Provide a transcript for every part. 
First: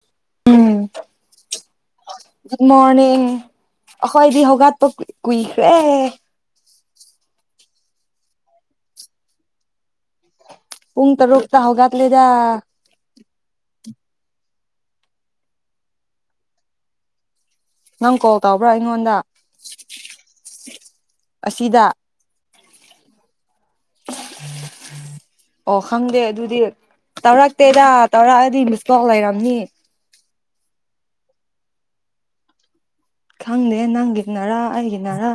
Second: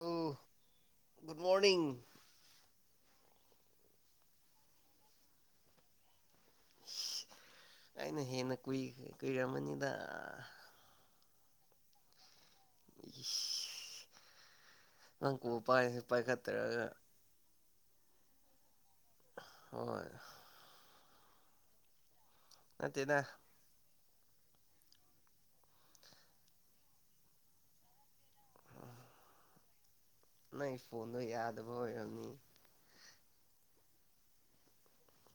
ꯑꯣ ꯎꯝ good morning ꯗꯨꯝ ꯃꯥꯅꯦ ꯑꯈꯣꯏꯗꯤ ꯍꯒꯥꯠꯄ ꯀꯨꯏꯈ꯭ꯔꯦ ꯑꯩꯅ ꯍꯦꯟꯅ ꯀꯨꯏ ꯀꯨꯏꯔꯝꯃꯅꯤꯗ ꯄꯨꯡ ꯇꯔꯨꯛꯇ ꯍꯧꯒꯠ ꯂꯦꯗ ꯏꯁ ꯅꯪ ꯀꯣꯛ ꯄꯥꯏꯁꯨ ꯄꯥꯏꯈꯠꯇ꯭ꯔꯒ ꯅꯪ ꯀꯣꯜ ꯇꯧꯕ꯭ꯔꯥ ꯑꯩꯉꯣꯟꯗ ꯍꯣꯏ ꯑꯁꯤꯗ ꯅꯠꯇꯦꯗ [inaudible] ꯑꯣ ꯈꯪꯗꯦ ꯑꯗꯨꯗꯤ ꯇꯧꯔꯛꯇꯦꯗ ꯇꯧꯔꯛꯑꯗꯤ ꯃꯤꯁꯀꯣꯜ ꯂꯩꯔꯝꯅꯤ ꯅꯪ ꯐꯣꯟꯗꯣ ꯌꯥꯗꯕ ꯑꯣꯏꯔꯝꯅꯤ ꯈꯪꯗꯦ ꯅꯪꯒꯤ ꯅꯔꯥ ꯑꯩꯒꯤꯅꯔꯥ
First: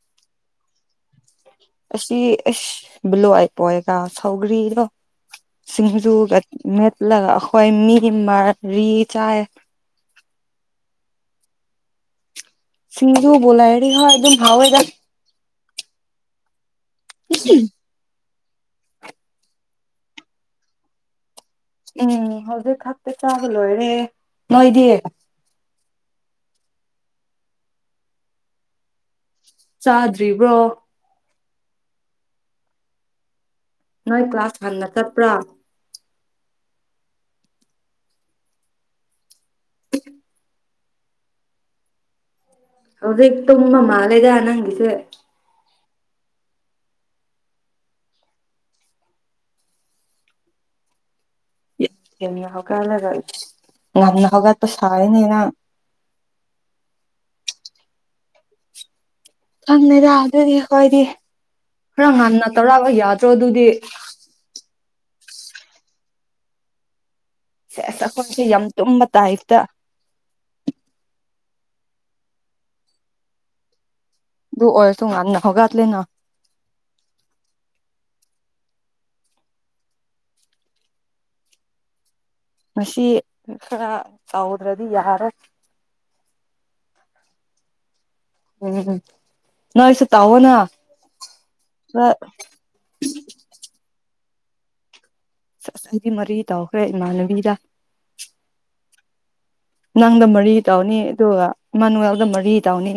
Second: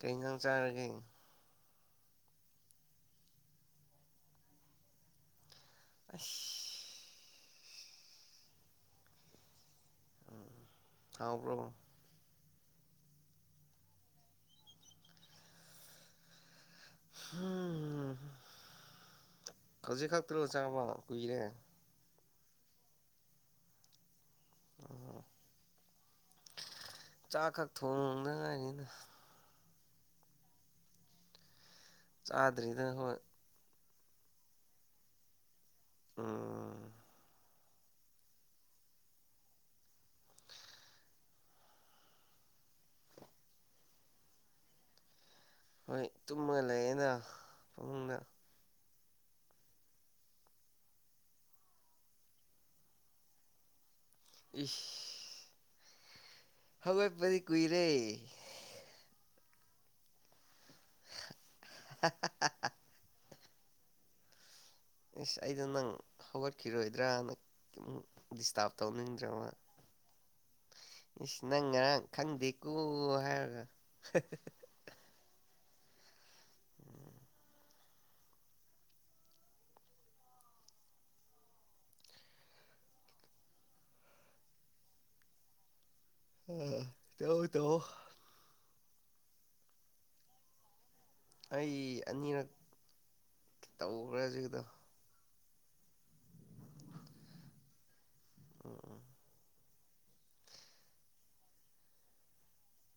ꯀꯩ ꯖꯥꯡ ꯆꯥꯔꯒꯦ ꯑꯁꯤ ꯑꯁ ꯕꯂꯣ ꯄꯣꯛꯑꯒ ꯁꯧꯒ꯭ꯔꯤꯗꯣ ꯁꯤꯡꯖꯨ ꯑꯁ ꯃꯦꯠꯂꯒ ꯑꯩꯈꯣꯏ ꯃꯤ ꯃꯔꯤ ꯆꯥꯏ ꯎꯝ ꯍꯥꯎꯕ꯭ꯔꯣ ꯁꯤꯡꯖꯨꯕꯨ ꯂꯩꯔꯗꯤ ꯍꯣꯏ ꯑꯗꯨꯝ ꯍꯥꯎꯋꯦꯗꯥ [unintelligible] ꯍꯝ ꯍꯧꯖꯤꯛ ꯈꯛꯇꯅꯣ ꯆꯪꯕ ꯀꯨꯏꯔꯦ ꯎꯝ ꯍꯧꯖꯤꯛ ꯈꯛꯇ ꯆꯥꯕ ꯂꯣꯏꯔꯦ ꯅꯣꯏꯗꯤ ꯎꯝ ꯆꯥꯛ ꯈꯛ ꯊꯣꯡ ꯗꯉꯥꯏꯔꯤꯗ ꯆꯥꯗ꯭ꯔꯤꯕ꯭ꯔꯣ ꯆꯥꯗ꯭ꯔꯤꯗ ꯍꯣꯏ ꯅꯣꯏ ꯀ꯭ꯂꯥꯁ ꯍꯟꯅ ꯇꯠꯄ꯭ꯔ ꯎꯝ [inaudible] ꯍꯧꯖꯤꯦꯛ ꯇꯨꯝꯕ ꯃꯥꯜꯂꯦꯗ ꯅꯪꯒꯤꯁꯦ ꯍꯣꯏ ꯇꯨꯝꯃ ꯂꯩꯌꯦꯗ ꯐꯃꯨꯡꯗ ꯊꯦꯡꯅ ꯍꯧꯒꯠꯂꯒ ꯏꯁ ꯉꯟꯅ ꯍꯧꯒꯠꯄ ꯁꯥꯏꯌꯦꯅꯦ ꯏꯁ ꯅꯪ ꯍꯧꯒꯠꯄꯗꯤ ꯀꯨꯏꯔꯦ ꯈꯪꯉꯦꯗ ꯑꯗꯨꯗꯤ ꯈꯣꯏꯗꯤ ꯈꯔ ꯉꯟꯅ ꯇꯧꯔꯛꯑꯕ ꯌꯥꯗ ꯗ꯭ꯔꯣꯗꯨꯗꯤ ꯑꯁ ꯑꯩꯗꯣ ꯅꯪ ꯍꯧꯒꯠꯈꯤꯔꯣꯏꯗ꯭ꯔꯅ ꯁꯦꯁ ꯑꯩꯈꯣꯏꯁꯦ ꯌꯥꯝ ꯗꯤꯁꯇꯥꯔꯕ ꯇꯨꯝꯕ ꯇꯧꯅꯤꯡꯗ꯭ꯔꯕ ꯇꯥꯏꯞꯇ ꯏꯁ ꯅꯪ ꯉꯔꯥꯡ ꯈꯪꯗꯦꯀꯣ ꯍꯥꯏꯔꯒ ꯗꯨ ꯑꯣꯏꯁꯨ ꯉꯟꯅ ꯍꯧꯒꯠꯛꯂꯤꯅ ꯃꯁꯤ ꯈꯔ ꯇꯧꯗ꯭ꯔꯗꯤ ꯌꯥꯔꯣꯏ ꯎꯝ ꯇꯧꯑꯣ ꯇꯧꯑꯣ ꯎꯝ ꯎꯝ ꯅꯣꯏꯁꯨ ꯇꯧꯑꯣꯅ ꯑꯩ ꯈꯔ ꯑꯅꯤꯔꯛ ꯇꯧꯒ꯭ꯔꯦ ꯍꯧꯖꯤꯛꯀꯤꯗꯣ [unintelligible] ꯃꯔꯤ ꯇꯧꯈ꯭ꯔꯦ ꯏꯃꯥꯟꯅꯕꯤꯗ ꯎꯝ ꯅꯪꯗ ꯃꯔꯤ ꯇꯧꯅꯤ ꯑꯗꯨꯒ ꯏꯃꯥꯅꯨꯋꯦꯜꯗ ꯃꯔꯤ ꯇꯧꯅꯤ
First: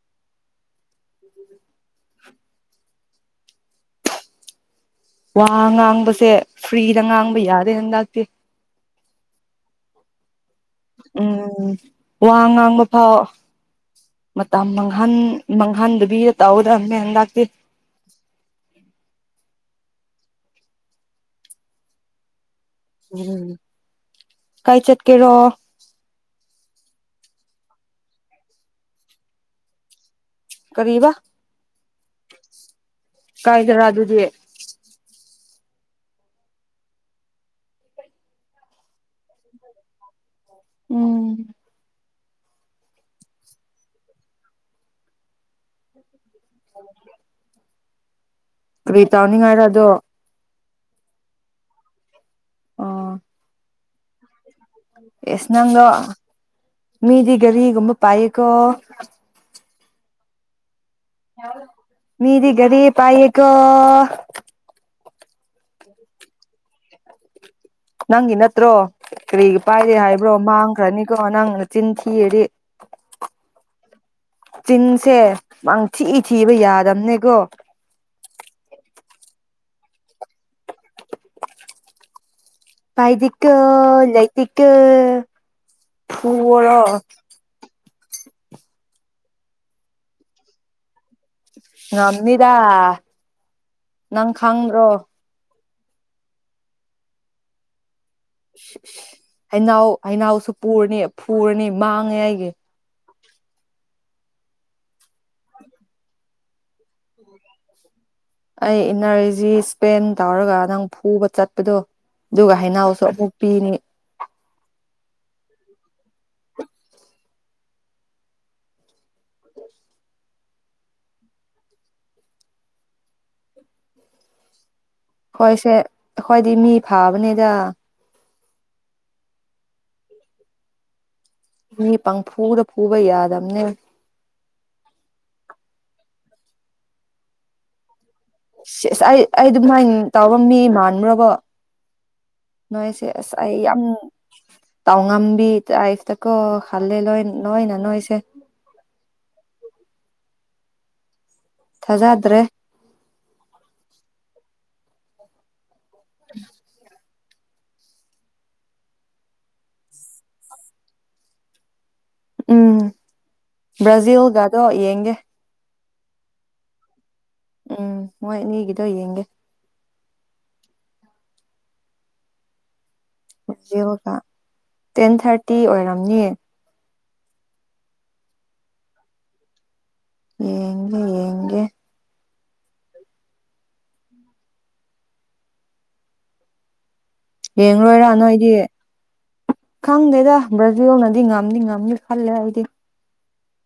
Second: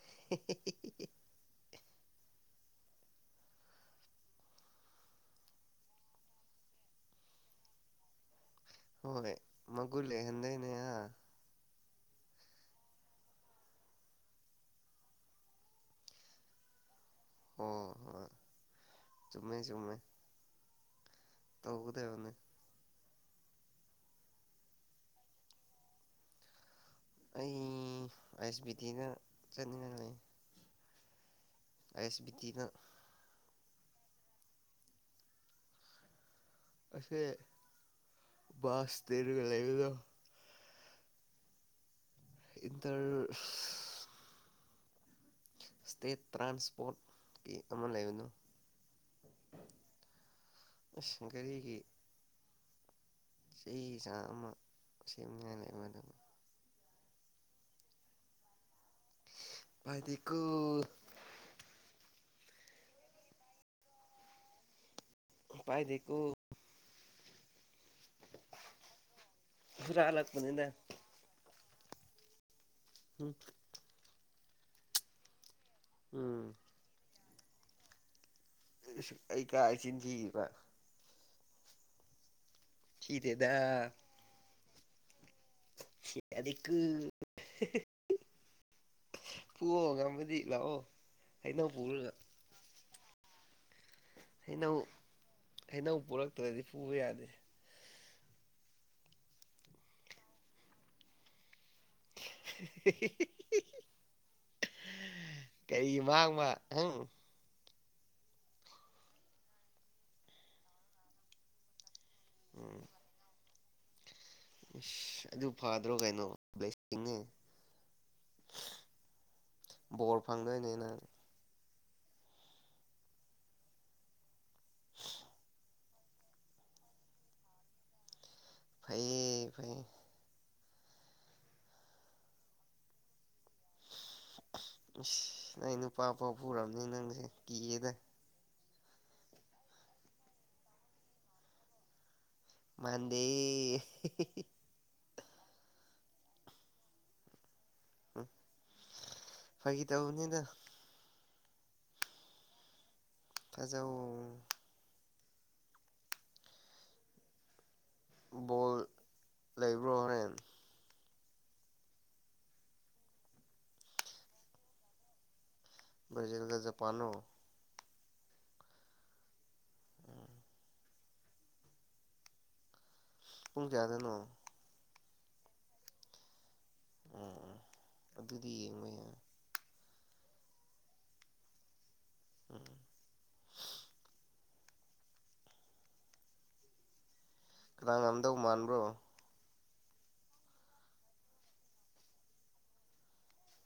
[inaudible] ꯋꯥ ꯉꯥꯡꯕꯁꯦ ꯐ꯭ꯔꯤꯗ ꯉꯥꯡꯕ ꯌꯥꯗꯦ ꯍꯟꯗꯛꯇꯤ ꯍꯣꯏ ꯃꯒꯨꯟ ꯂꯩꯍꯟꯗꯨꯏꯅꯦ ꯎꯝ ꯋꯥ ꯉꯥꯡꯕ ꯐꯥꯎ ꯃꯇꯝ ꯃꯥꯡꯍꯟ ꯃꯥꯡꯍꯟꯗꯕꯤꯗ ꯇꯧꯗꯝꯅꯦ ꯍꯟꯗꯛ ꯑꯣ ꯍꯣꯏ ꯆꯨꯝꯃꯦ ꯆꯨꯝꯃꯦ ꯇꯧꯒꯗꯕꯅꯤ [inaudible] ꯀꯥꯏ ꯆꯠꯀꯦꯔꯣ ꯑꯩ ꯑꯥꯏ ꯑꯦꯁ ꯕꯤ ꯇꯤꯗ ꯆꯠꯅꯤꯡꯉꯥꯏ ꯂꯩ ꯀꯔꯤꯕ ꯑꯥꯏ ꯑꯦꯁ ꯕꯤ ꯇꯤ ꯗ ꯀꯥꯏꯗꯔꯥ ꯑꯗꯨꯗꯤ ꯑꯁꯦ ꯕꯁ ꯁ꯭ꯇꯦꯟꯒ ꯂꯩꯕꯗꯣ ꯎꯝ ꯏꯇꯔ [inaudible] ꯁ꯭ꯇꯦꯠ ꯇ꯭ꯔꯥꯟꯁꯄꯣꯔꯠ ꯀꯤ ꯑꯃ ꯂꯩꯕꯗꯨ ꯀ꯭ꯔꯤ ꯇꯧꯅꯤꯡꯉꯥꯏꯔ ꯑꯗꯣ ꯑꯁ ꯒꯔꯤꯒꯤ ꯑꯣ ꯆꯦ ꯆꯥꯡ ꯑꯃ ꯑꯦꯁ ꯁꯦꯝꯅꯤꯡꯉꯥꯏ ꯂꯩꯕ ꯅꯪꯂꯣ ꯑꯗꯨꯝ ꯃꯤꯗꯤ ꯒꯔꯤꯒꯨꯝꯕ ꯄꯥꯏꯌꯦꯀꯣ ꯥꯄꯥꯏꯗꯦꯀꯣ ꯃꯤꯗꯤ ꯒꯔꯤ ꯄꯥꯏꯌꯦ ꯀꯣ ꯄꯥꯏꯗꯦꯀꯣ ꯅꯪꯒꯤ ꯅꯠꯇ꯭ꯔꯣ ꯀꯔꯤ ꯄꯥꯏꯗꯦ ꯍꯥꯏꯕ꯭ꯔꯣ ꯍꯨꯔꯥꯜꯂꯛꯄꯅꯤꯗ ꯃꯥꯡꯈ꯭ꯔꯅꯤꯀꯣ ꯅꯪ ꯆꯤꯟꯊꯤꯔꯗꯤ [inaudible] ꯆꯤꯟꯁꯦ ꯃꯥꯡ ꯊꯤ ꯎꯝ ꯊꯤꯕ ꯌꯥꯗꯝꯕꯅꯦꯀꯣ ꯑꯩ ꯀꯥꯏ ꯆꯤꯟ ꯊꯤꯔꯤꯕ ꯊꯤꯗꯦꯗ ꯄꯥꯏꯗꯦꯀꯣ ꯂꯩꯇꯦꯀꯣ ꯌꯥꯗꯦꯀꯣ ꯐꯨꯑꯣꯔꯣ ꯐꯨꯑꯣ ꯉꯝꯃꯗꯤ ꯂꯥꯛ ꯑꯦ ꯉꯝꯅꯤꯗ ꯅꯪ ꯍꯩꯅꯧ ꯈꯪꯗ꯭ꯔꯣ ꯍꯩꯅꯧ ꯄꯨꯔꯛꯇ꯭ꯔꯗꯤ ꯐꯨꯕ ꯌꯥꯗꯦ ꯏꯁ ꯏꯁ ꯍꯩꯅꯧ ꯍꯩꯅꯧꯁꯨ ꯄꯨꯔꯅꯤ ꯐꯨꯔꯅꯤ ꯃꯥꯡꯉꯦ ꯑꯩꯒꯤ ꯀꯔꯤ ꯃꯥꯡꯕ ꯍꯪ ꯑꯩ ꯏꯟꯅꯔꯖꯤ ꯁ꯭ꯄꯦꯟ ꯇꯧꯔꯒ ꯅꯪ ꯐꯨꯕ ꯆꯠꯄꯗꯣ ꯑꯗꯨꯒ ꯎꯝ ꯍꯩꯅꯧꯁꯨ ꯑꯃꯨꯛ ꯄꯤꯅꯤ ꯑꯗꯨ ꯐꯗ꯭ꯔꯣ ꯀꯩꯅꯣ ꯕꯣꯔ ꯐꯥꯡꯗꯣꯏ ꯅꯦꯅꯪ ꯍꯣꯏꯁꯦ ꯑꯩꯈꯣꯏꯗꯤ ꯃꯤ ꯐꯕꯅꯤꯗ ꯐꯩꯌꯦ ꯐꯩꯌꯦ ꯃꯤ ꯄꯪ ꯐꯨꯗ ꯐꯨꯕ ꯌꯥ ꯏꯁ ꯅꯪ ꯅꯨꯄꯥ ꯐꯥꯎ ꯄꯨꯔꯝꯅꯤ ꯅꯪꯁꯦ ꯀꯤꯑꯦꯗ ꯑꯁ ꯑꯩ ꯑꯩ ꯑꯗꯨꯃꯥꯏꯅ ꯇꯧꯕ ꯃꯤ ꯃꯥꯟꯕ꯭ꯔꯕꯣ ꯅꯣꯏꯁꯦ ꯃꯥꯟꯗꯦ ꯑꯁ ꯑꯩ ꯌꯥꯝ ꯇꯥꯎ ꯉꯝꯕꯤ ꯇꯥꯏꯞꯇꯀꯣ ꯍꯜꯗꯂꯦ ꯂꯣꯏ ꯂꯣꯏꯅ ꯅꯣꯏꯁꯦ ꯎꯝ ꯐꯥꯒꯤ ꯇꯧꯕꯅꯤꯗ ꯊꯥꯖꯗ꯭ꯔꯦ ꯊꯥꯖꯧꯑꯣ [unintelligible] ꯕꯣꯜ ꯂꯩꯕ꯭ꯔꯣ ꯍꯣꯔꯦꯟ ꯎꯝ ꯕ꯭ꯔꯥꯖꯤꯜꯒꯗꯣ ꯌꯦꯡꯒꯦ ꯕ꯭ꯔꯥꯖꯤꯜꯒ ꯖꯥꯄꯥꯟꯂꯣ ꯎꯝ ꯃꯣꯏ ꯑꯅꯤꯒꯤꯗꯣ ꯌꯦꯡꯒꯦ ꯎꯝ ꯄꯨꯡ ꯀꯌꯥꯗꯅꯣ ꯕ꯭ꯔꯥꯖꯤꯜꯒ ꯇꯦꯟ ꯊꯔꯇꯤ ꯑꯣꯏꯔꯝꯅꯤ ꯎꯝ ꯑꯗꯨꯗꯤ ꯌꯦꯡꯕ ꯌꯥꯏ ꯌꯦꯡꯕ ꯌꯦꯡꯒꯦ [unintelligible] ꯌꯦꯡ ꯀꯅꯥ ꯂꯣꯏꯔꯥ ꯉꯝꯗꯧ ꯅꯣꯏꯗꯤ ꯃꯥꯟꯕ꯭ꯔꯣ ꯈꯪꯗꯦꯗ ꯕ꯭ꯔꯥꯖꯤꯜꯅꯗꯤ ꯉꯝꯅꯤ ꯉꯝꯅꯤ ꯈꯜꯂꯦ ꯑꯩꯗꯤ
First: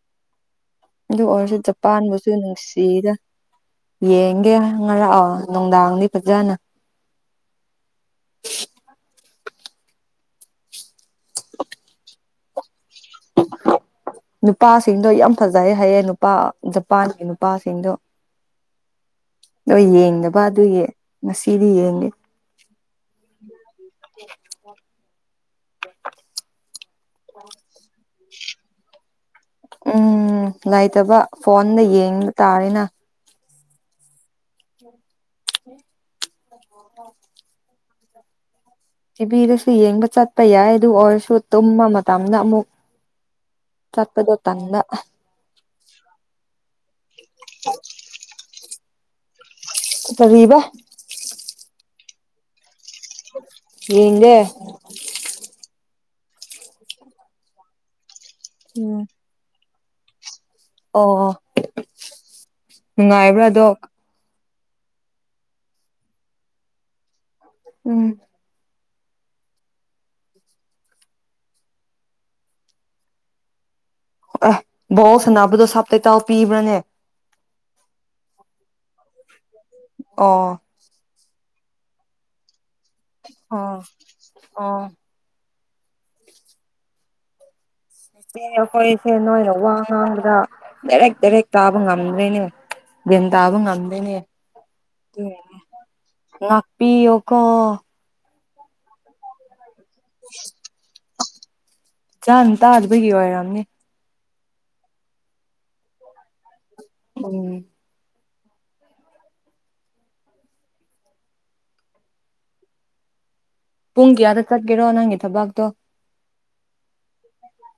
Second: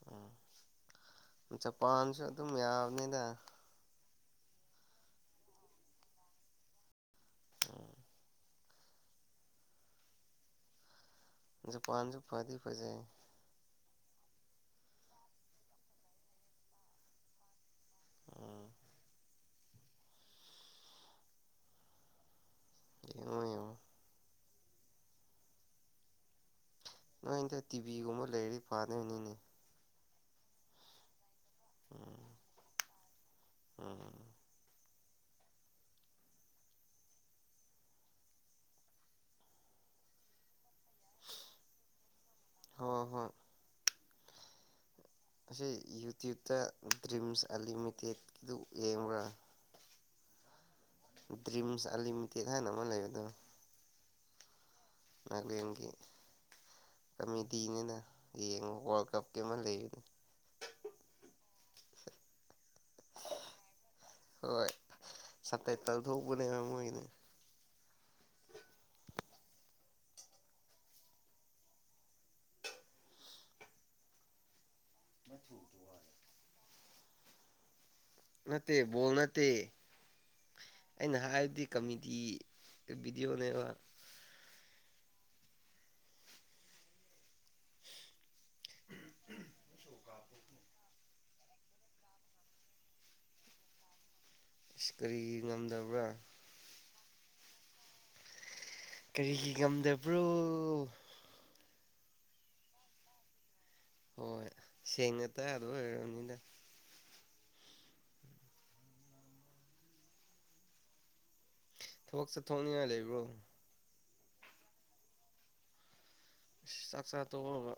ꯎꯝ ꯑꯗꯨ ꯑꯣꯏꯔꯁꯨ ꯖꯄꯥꯟꯁꯨ ꯖꯄꯥꯟꯕꯨꯁꯨ ꯑꯗꯨꯝ ꯅꯨꯡꯁꯤꯗ ꯌꯥꯕꯅꯤꯗ ꯌꯦꯡꯒꯦ ꯉꯔꯥꯡ ꯅꯨꯡꯗꯥꯡꯗꯤ ꯐꯖꯅ ꯎꯝ ꯖꯄꯥꯟꯁꯨ ꯐꯗꯤ ꯐꯖꯩ ꯅꯨꯄꯥꯁꯤꯡꯗꯣ ꯌꯥꯝ ꯐꯖꯩ ꯍꯥꯏꯌꯦ ꯅꯨꯄꯥ ꯖꯄꯥꯟꯒꯤ ꯅꯨꯄꯥꯁꯤꯡꯗꯣ ꯎꯝ ꯅꯣꯏ ꯌꯦꯡꯗꯅꯕ ꯑꯗꯨꯒꯤ ꯉꯁꯤꯗꯤ ꯌꯦꯡꯒꯦ ꯌꯦꯡꯉꯣ ꯌꯦꯡꯉꯣ [unintelligible] ꯅꯣꯏꯗ ꯇꯤꯚꯤꯒꯨꯝꯕ ꯂꯩꯔꯗꯤ ꯐꯥꯗꯣꯏꯅꯤꯅꯦ ꯎꯝ ꯂꯩꯇꯕ ꯐꯣꯟꯗ ꯎꯝ ꯌꯦꯡꯕ ꯇꯥꯔꯦꯅ ꯎꯝ [unintelligible] ꯇꯤꯕꯤꯗꯨꯁꯨ ꯌꯦꯡꯕ ꯆꯠꯄ ꯌꯥꯏ ꯑꯗꯨ ꯑꯣꯏꯔꯁꯨ ꯇꯨꯝꯕ ꯃꯇꯝꯗ ꯑꯃꯨꯛ ꯍꯣꯏ ꯍꯣꯏ ꯆꯠꯄꯗꯣ ꯇꯟꯕ ꯑꯁꯤ ꯌꯨꯇ꯭ꯌꯨꯕꯇ ꯗ꯭ꯔꯤꯝꯁ ꯑꯂꯤꯃꯤꯇꯦꯠꯗꯨ ꯌꯦꯡꯕ꯭ꯔꯥ ꯀꯔꯤꯕ ꯗ꯭ꯔꯤꯝꯁ ꯑꯟꯂꯤꯃꯤꯇꯦꯠ ꯍꯥꯏꯅ ꯑꯃ ꯌꯦꯡꯗꯦ ꯅꯥꯒꯂꯦꯟꯒꯤ ꯀꯃꯤꯇꯤꯅꯤꯅ ꯌꯦꯡꯉꯨ ꯎꯝ ꯋꯥꯔꯜ ꯀꯞꯀꯤ ꯑꯃ ꯂꯩ ꯅꯨꯡꯉꯥꯏꯕ꯭ꯔꯥꯗꯣ ꯍꯣꯏ ꯁꯕ ꯇꯥꯏꯇꯜ ꯇꯧꯊꯣꯛꯎꯕꯅꯦꯕ ꯃꯣꯏꯗꯤ ꯎꯝ ꯑꯦ ꯕꯣꯜ ꯁꯥꯟꯅꯕꯗ ꯁꯞ ꯇꯥꯏꯇꯜ ꯄꯤꯕ꯭ꯔꯥꯅꯦ ꯅꯠꯇꯦ ꯕꯣꯜ ꯅꯠꯇꯦ ꯑꯣ ꯑꯩꯅ ꯍꯥꯏꯕꯗꯤ ꯀꯃꯤꯇꯤ ꯑꯣ ꯑꯣ ꯆꯦ ꯑꯩꯈꯣꯏꯁꯦ ꯅꯣꯏꯅ ꯋꯥ ꯉꯥꯡꯕꯗ ꯗꯥꯏꯔꯦꯛ ꯗꯥꯏꯔꯦꯛ ꯇꯥꯕ ꯉꯝꯗ꯭ꯔꯦꯅꯦ ꯃꯦꯟ ꯇꯥꯕ ꯉꯝꯗꯦꯅꯦ ꯑꯁ ꯀꯔꯤ ꯉꯝꯗꯕ꯭ꯔꯥ ꯄꯤꯌꯨ ꯀꯣ ꯀꯔꯤꯒꯤ ꯉꯝꯗꯕ꯭ꯔꯣ ꯆꯥꯅ ꯇꯥꯗꯕꯒꯤ ꯑꯣꯏꯔꯝꯅꯤ ꯍꯣꯏ ꯁꯦꯡꯅ ꯇꯥꯗꯕꯒꯤ ꯑꯣꯏꯔꯝꯅꯤꯗ ꯎꯝ ꯊꯕꯛ ꯆꯠꯊꯣꯛꯅꯤꯡꯉꯥꯏ ꯂꯩꯕꯔꯣ ꯄꯨꯡ ꯀꯌꯥꯗ ꯆꯠꯀꯦꯔꯣ ꯅꯪꯒꯤ ꯊꯕꯥꯛꯇꯣ ꯆꯥꯛꯆꯥ ꯇꯣꯛꯑꯒ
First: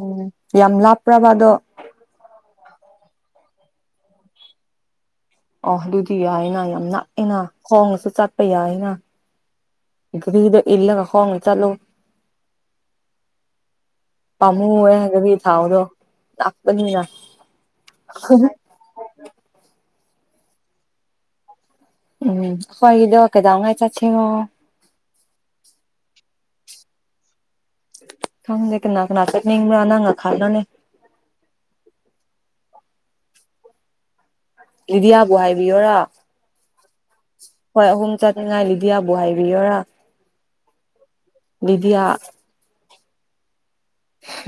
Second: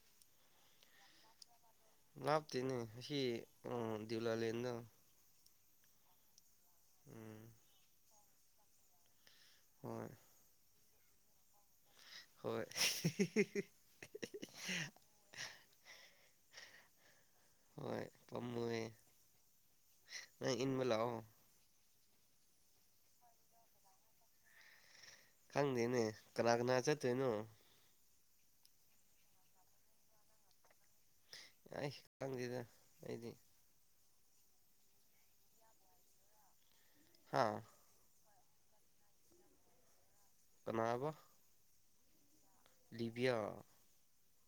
ꯎꯝ ꯌꯥꯝ ꯂꯥꯄ꯭ꯔꯕ ꯑꯗꯣ ꯂꯥꯞꯇꯦꯅꯦ ꯁꯤ ꯑꯥ ꯗꯤꯎꯌꯂꯦꯟꯗꯣ ꯑꯣ ꯑꯗꯨꯗꯤ ꯌꯥꯏꯅ ꯌꯥꯝ ꯅꯥꯛꯑꯦꯅ ꯈꯣꯡꯅꯁꯨ ꯆꯠꯄ ꯌꯥꯏꯅ ꯍꯣꯏ ꯀꯔꯤꯗ ꯏꯜꯂꯒ ꯈꯣꯡꯅ ꯆꯠꯂꯨ ꯍꯣꯏ ꯄꯥꯝꯃꯨꯌꯦ ꯑꯗꯨꯒꯤ ꯊꯥꯥꯎꯗꯣ ꯂꯥꯛꯄꯅꯤꯅ ꯑꯩ ꯏꯟꯕ ꯂꯥꯛꯑꯣ ꯎꯝ ꯍꯣꯏ ꯑꯗꯣ ꯀꯦꯗꯧꯉꯩ ꯆꯠꯆꯤꯔꯣ ꯈꯪꯗꯦꯅꯦ ꯀꯅꯥ ꯀꯅꯥ ꯆꯠꯇꯣꯏꯅꯣ ꯈꯪꯗꯦ ꯀꯅꯥ ꯀꯅꯥ ꯆꯠꯅꯤꯡꯕ꯭ꯔꯥ ꯅꯪꯅ ꯈꯪꯒꯅꯤ ꯑꯩ ꯈꯪꯗꯦꯗ ꯑꯩꯗꯤ ꯂꯤꯗꯤꯌꯥꯕꯨ ꯍꯥꯏꯕꯤꯌꯣꯔ ꯍꯥ ꯑꯩꯈꯣꯏ ꯑꯍꯨꯝ ꯆꯠꯅꯤꯡꯉꯥꯏ ꯂꯤꯗꯤꯌꯥꯕꯨ ꯍꯥꯏꯕꯤꯌꯨꯔ ꯀꯅꯥꯑꯕ ꯂꯤꯗꯤꯌꯥ ꯂꯤꯕꯤꯌꯥ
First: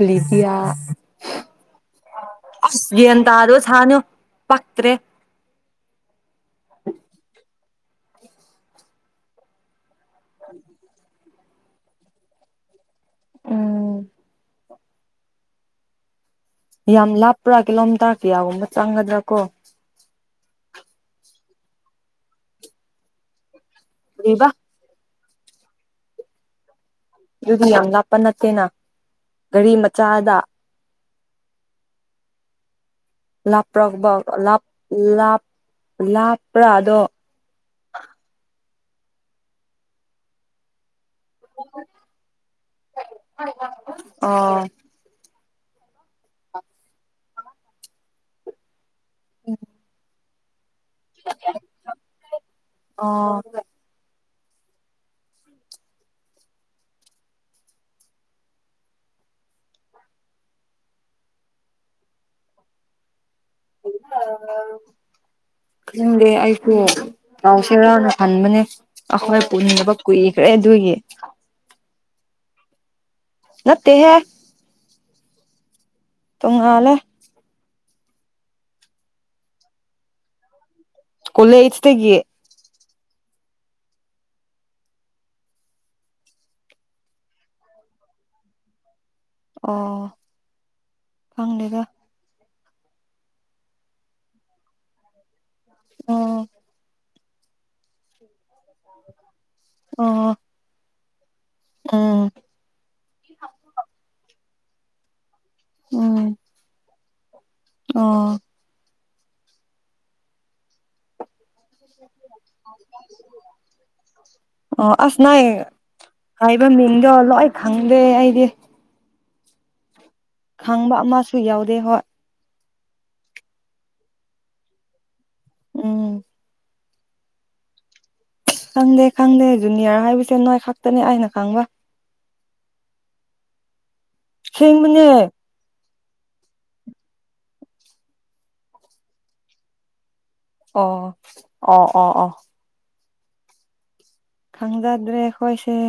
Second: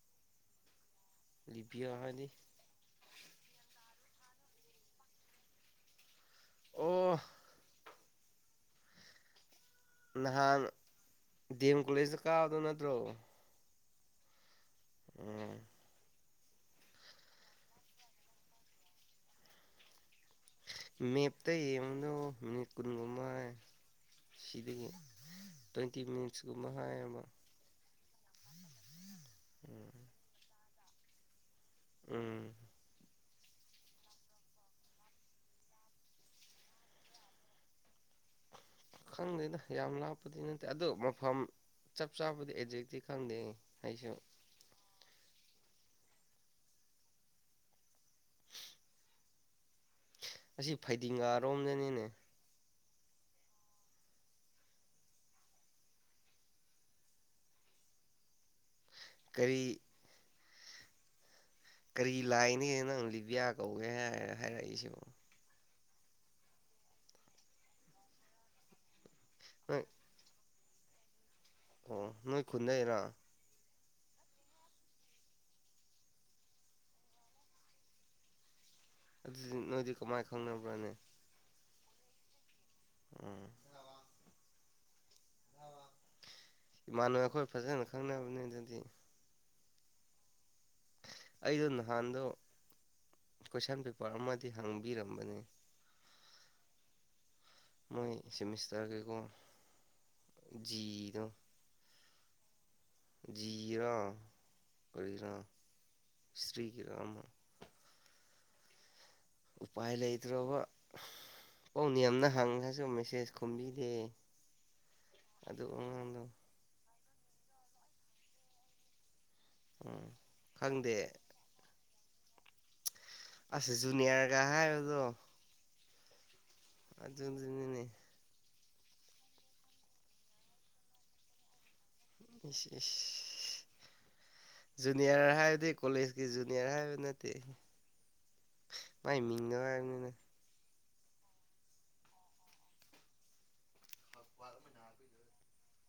ꯂꯤꯗꯤꯌ ꯂꯤꯕꯤꯌꯥ ꯍꯥꯏꯗꯤ ꯁꯦꯜ ꯇꯟꯔꯨ ꯁꯅꯨ ꯄꯛꯇ꯭ꯔꯦ ꯑꯣ ꯅꯍꯥꯟ ꯗꯦꯝ ꯀꯣꯂꯦꯖꯇ ꯀꯥꯕ ꯅꯠꯇ꯭ꯔꯣ ꯎꯝ ꯎꯝ ꯌꯥꯝ ꯂꯥꯞꯄ꯭ꯔꯥ ꯀꯂꯣꯝꯇꯥꯛ ꯀꯌꯥꯒꯨꯝꯕ ꯆꯥꯡꯒꯗ꯭ꯔꯥ ꯀꯣ ꯃꯦꯞꯇ ꯌꯦꯡꯉꯨꯅꯨ ꯃꯤꯅꯤꯠ ꯀꯨꯟꯒꯨꯝꯕ ꯀꯔꯤꯕ ꯁꯤꯗꯒꯤ ꯇ꯭ꯋꯦꯟꯇꯤ ꯃꯤꯠꯁꯒꯨꯝꯕ ꯍꯥꯏꯌꯣ ꯑꯗꯨꯗꯤ ꯌꯥꯝ ꯂꯥꯞꯄ ꯅꯠꯇꯦꯅ ꯒꯥꯔꯤ ꯎꯝ ꯃꯆꯥꯗ ꯎꯝ ꯂꯥꯞꯄ꯭ꯔꯕꯥ ꯂꯞ ꯂꯞ ꯂꯥꯞꯄ꯭ꯔꯥꯗꯣ [inaudible] ꯈꯪꯗꯦꯗ ꯌꯥꯝ ꯂꯥꯞꯄꯗꯤ ꯅꯠꯇꯦ ꯑꯗꯣ ꯃꯐꯝ ꯆꯞ ꯆꯥꯕꯗꯤ ꯑꯦꯛꯖꯦꯛꯇꯤ ꯈꯪꯗꯦ ꯑꯩꯁꯨ ꯑ [inaudible] ꯎꯝ ꯑꯁꯤ ꯐꯩꯗꯤꯡꯒꯥꯔꯣꯝꯗꯅꯤꯅꯦ ꯑꯣ ꯀꯔꯤ ꯀꯔꯤ ꯂꯥꯏꯅꯤ ꯅꯪ ꯂꯤꯕꯤꯌꯥ ꯀꯧꯒꯦ ꯍꯥꯏ ꯏꯠꯇ ꯍꯥꯏꯔꯛꯏꯁꯤꯕꯣ ꯈꯪꯗꯦ ꯑꯩꯁꯨ ꯄꯥꯎꯁꯦꯔꯥꯎꯅ ꯍꯟꯕꯅꯦ ꯑꯩꯈꯣꯏ ꯅꯣꯏ ꯄꯨꯅꯤꯡꯕ ꯀꯨꯏ ꯈꯔ꯭ꯦ ꯑꯗꯨꯒꯤ ꯑꯣ ꯅꯣꯏ ꯈꯨꯟꯗꯩꯔꯣ ꯅꯠꯇꯦ ꯍꯦ ꯇꯨꯡꯉꯥꯜꯂꯦ ꯑꯗꯨꯗꯤ ꯅꯣꯏꯗꯤ ꯀꯃꯥꯏꯅ ꯈꯪꯅꯕ꯭ꯔꯅꯦ ꯀꯣꯂꯦꯁꯇꯒꯤ ꯎꯝ ꯏꯃꯥꯟꯅꯅꯕ ꯑꯩꯈꯣꯏ ꯐꯖꯅ ꯈꯪꯅꯕꯅꯤ ꯑꯗꯨꯗꯤ ꯑꯣ ꯑꯩꯗꯨ ꯈꯪꯗꯦꯗ ꯅꯍꯥꯟꯗꯨ ꯀꯣꯏꯁꯟ ꯄꯦꯄꯔ ꯑꯃꯗꯤ ꯍꯥꯡꯕꯤꯔꯝꯕꯅꯦ ꯑꯣ ꯃꯣꯏ ꯁꯤꯃꯤꯁꯇ꯭ꯔꯒꯦꯀꯣ ꯑꯣ ꯖꯤ ꯗꯣ ꯎꯝ ꯖꯤꯒꯤꯔ ꯀꯔꯤꯔ ꯎꯝ ꯍꯤꯁꯇ꯭ꯔꯤꯒꯤꯔ ꯑꯃ ꯑꯣ ꯎꯄꯥꯏ ꯂꯩꯇ꯭ꯔꯕ ꯄꯥꯎ ꯅꯦꯝꯅ ꯍꯪꯉꯁꯨ ꯃꯦꯁꯦꯖ ꯈꯨꯝꯕꯤꯗꯦ ꯑꯣ ꯑꯁ ꯅꯥꯏ ꯑꯗꯨ ꯑꯉꯥꯡꯗꯣ ꯍꯥꯏꯕꯅꯤꯅꯦꯃꯤ ꯂꯣꯏ ꯈꯪꯗꯦ ꯑꯩꯗꯤ ꯎꯝ ꯈꯪꯗꯦ ꯈꯪꯕ ꯑꯃꯁꯨ ꯌꯥꯎꯗꯦ ꯍꯣꯏ ꯑꯁ ꯆꯨꯅꯤꯌꯥꯔꯒ ꯍꯥꯏꯕꯗꯣ ꯎꯝ ꯑ ꯑꯗꯨꯅꯤꯅꯦ ꯈꯪꯗꯦ ꯈꯪꯗꯦ ꯖꯨꯅꯤꯌꯥꯔ ꯍꯥꯏꯕꯁꯦ ꯅꯣꯏ ꯈꯛꯇꯅꯦ ꯑꯩꯅ ꯈꯪꯕ ꯏꯁ ꯏꯁ ꯁꯦꯡꯕꯅꯦ ꯖꯨꯅꯤꯌꯔ ꯍꯥꯏꯕꯗꯤ ꯀꯣꯂꯦꯖꯀꯤ ꯖꯨꯅꯤꯌꯔ ꯍꯥꯏꯕ ꯅꯠꯇꯦ ꯃꯥꯏ ꯃꯤꯡꯅ ꯍꯥꯏꯕꯅꯤꯅ ꯑꯣꯑꯣꯑꯣ ꯑꯣ ꯈꯪꯖꯗ꯭ꯔꯦ ꯑꯩꯈꯣꯏꯁꯦ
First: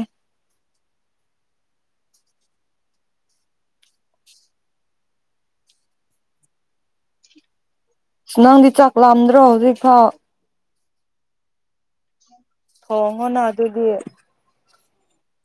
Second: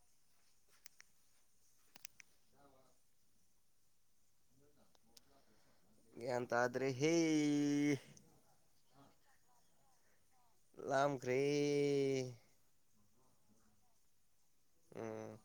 ꯒ꯭ꯌꯥꯟ ꯇꯗ꯭ꯔꯦꯍꯦ ꯅꯪꯗꯤ ꯆꯥꯛ ꯂꯥꯝꯗ꯭ꯔꯣ ꯍꯧꯖꯤꯛꯐꯥꯎ ꯂꯥꯝꯒ꯭ꯔꯦ ꯊꯣꯡꯉꯣꯅ ꯑꯗꯨꯒꯤ ꯎꯝ